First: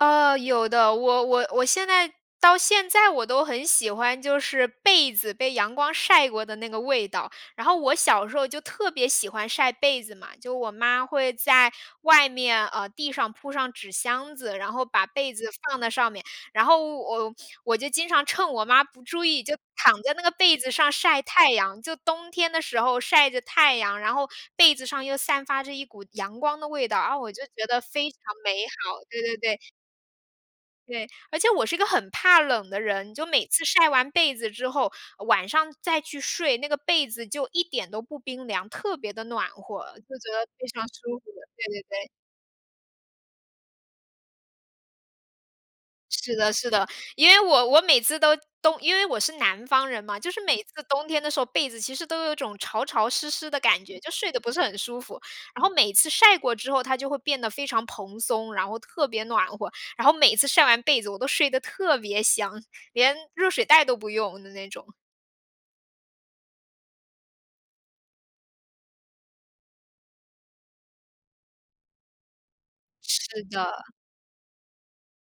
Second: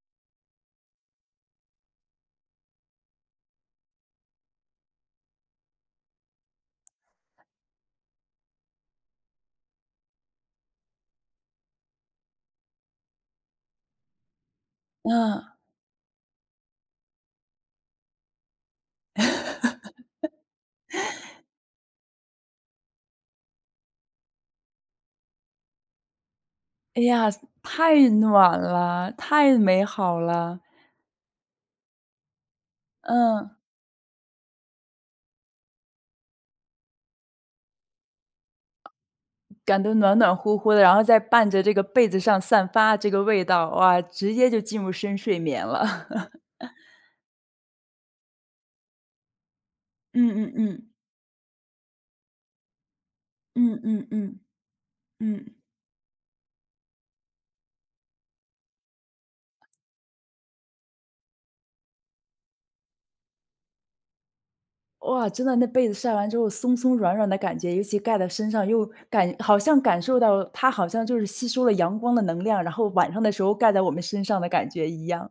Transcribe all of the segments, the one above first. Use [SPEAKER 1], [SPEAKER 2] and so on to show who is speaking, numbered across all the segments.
[SPEAKER 1] 呃，有的，我我我现在到现在我都很喜欢，就是被子被阳光晒过的那个味道，然后我小时候就特别喜欢晒被子嘛，就我妈会在外面，呃，地上铺上纸箱子，然后把被子
[SPEAKER 2] 嗯。
[SPEAKER 1] 放在上面，然后我我就经常趁我妈不注意就躺在那个被子上晒 太阳，就冬天的时候晒着太阳，然后被子上又散发着一股阳光的味道，
[SPEAKER 2] 哎
[SPEAKER 1] 然后
[SPEAKER 2] 呀，
[SPEAKER 1] 我就觉得
[SPEAKER 2] 太
[SPEAKER 1] 非常
[SPEAKER 2] 暖
[SPEAKER 1] 美好，
[SPEAKER 2] 了，
[SPEAKER 1] 对对
[SPEAKER 2] 太
[SPEAKER 1] 对。
[SPEAKER 2] 美好了。
[SPEAKER 1] 对，而且我是个很怕冷的人，就每
[SPEAKER 2] 嗯。
[SPEAKER 1] 次晒完被子之后，晚上再去睡，那个被子就一点都不冰凉，特别地暖
[SPEAKER 2] 感
[SPEAKER 1] 和，
[SPEAKER 2] 到
[SPEAKER 1] 就
[SPEAKER 2] 暖
[SPEAKER 1] 觉
[SPEAKER 2] 暖
[SPEAKER 1] 得
[SPEAKER 2] 乎
[SPEAKER 1] 非
[SPEAKER 2] 乎的，
[SPEAKER 1] 常
[SPEAKER 2] 然后
[SPEAKER 1] 舒
[SPEAKER 2] 在
[SPEAKER 1] 服。
[SPEAKER 2] 伴着
[SPEAKER 1] 对
[SPEAKER 2] 这个
[SPEAKER 1] 对对。
[SPEAKER 2] 被子上散发这个味道，哇！直接就进入深睡眠了。
[SPEAKER 1] 是 的，是的，因为我我每次都冬因为我是南方人嘛，
[SPEAKER 2] 嗯
[SPEAKER 1] 就是
[SPEAKER 2] 嗯
[SPEAKER 1] 每次
[SPEAKER 2] 嗯。
[SPEAKER 1] 冬天的时候，被子其实都有种潮潮湿湿的
[SPEAKER 2] 嗯
[SPEAKER 1] 感觉，
[SPEAKER 2] 嗯
[SPEAKER 1] 就睡
[SPEAKER 2] 嗯，
[SPEAKER 1] 得不是很舒服，
[SPEAKER 2] 嗯。
[SPEAKER 1] 然后每次晒过之后，它就会变得非常蓬松，然后特别暖和，然后每次晒完被子，我都睡得特别香，连热水袋都不用的那种。
[SPEAKER 2] 哇！真的那被子晒完之后，松松软软的感觉，尤其盖在身上又感好像感受到，它好像就是吸收了阳光的能量，然后晚上的时
[SPEAKER 1] 是
[SPEAKER 2] 候
[SPEAKER 1] 的。
[SPEAKER 2] 盖在我们身上的感觉一样。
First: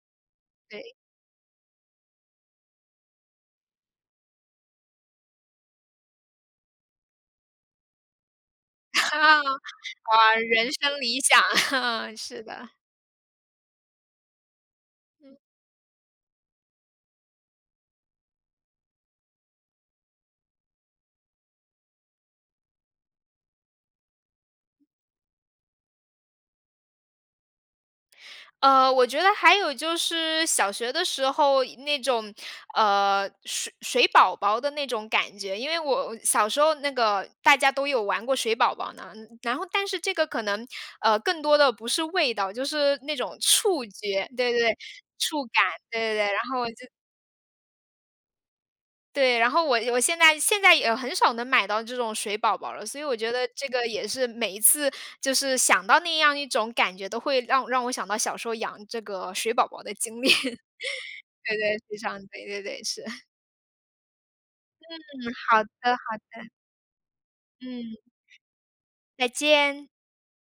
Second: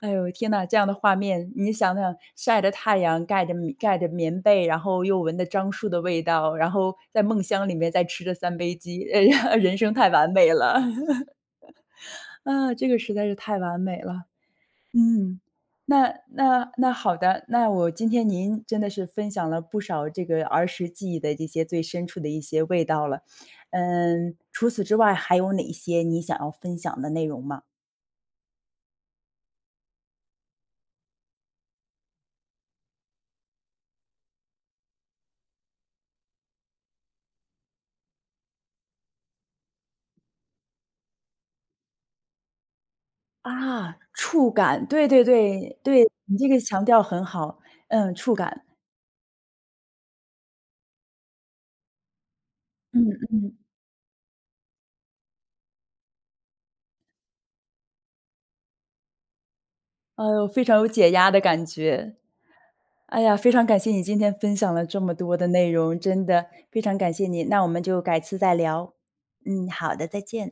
[SPEAKER 2] 哎呦，天呐，这样
[SPEAKER 1] 对。
[SPEAKER 2] 的画面，你想想晒着太阳，盖着棉盖着棉被，然后又闻着樟树的味道，然后在梦乡里面再吃着三杯鸡，诶，人生太完
[SPEAKER 1] 啊，
[SPEAKER 2] 美
[SPEAKER 1] 人
[SPEAKER 2] 了。
[SPEAKER 1] 生理想，啊，是的。
[SPEAKER 2] 啊，这个实在是太完美了。
[SPEAKER 1] 嗯。
[SPEAKER 2] 嗯，那那那好的，那我今天您真的是分享了不少这个儿时记忆的一些最深处的一些味道了，嗯，除此之外，还有哪些你想要分享的内容吗？
[SPEAKER 1] 呃，我觉得还有就是小学的时候那种，呃，水水宝宝的那种感觉，因为我小时候那个大家都有玩过水宝宝呢，然后但是这个可能，呃，更多的不是味道，就是那种触
[SPEAKER 2] 啊，
[SPEAKER 1] 觉，
[SPEAKER 2] 触
[SPEAKER 1] 对对对，
[SPEAKER 2] 感，对对
[SPEAKER 1] 触感，
[SPEAKER 2] 对
[SPEAKER 1] 对
[SPEAKER 2] 对，
[SPEAKER 1] 对对，
[SPEAKER 2] 你
[SPEAKER 1] 然
[SPEAKER 2] 这个
[SPEAKER 1] 后
[SPEAKER 2] 强
[SPEAKER 1] 就
[SPEAKER 2] 调很好，嗯，触感。
[SPEAKER 1] 对，然后我我现在现在也很少能买到这种水宝宝了，所以
[SPEAKER 2] 嗯
[SPEAKER 1] 我觉得
[SPEAKER 2] 嗯。
[SPEAKER 1] 这个也是每一次，就是想到那样一种感觉，都会让让我想到小时候养这个水宝宝的经历。
[SPEAKER 2] 呃，非常有解压的
[SPEAKER 1] 对
[SPEAKER 2] 感
[SPEAKER 1] 对，非
[SPEAKER 2] 觉。
[SPEAKER 1] 常，对对对，是。
[SPEAKER 2] 哎 呀，非常感谢你今天分享了
[SPEAKER 1] 嗯，
[SPEAKER 2] 这么多的
[SPEAKER 1] 好
[SPEAKER 2] 内
[SPEAKER 1] 的，
[SPEAKER 2] 容，
[SPEAKER 1] 好
[SPEAKER 2] 真的
[SPEAKER 1] 的。
[SPEAKER 2] 非常感谢你，那我们
[SPEAKER 1] 嗯。
[SPEAKER 2] 就改次再聊。
[SPEAKER 1] 再
[SPEAKER 2] 嗯，
[SPEAKER 1] 见。
[SPEAKER 2] 好的，再见。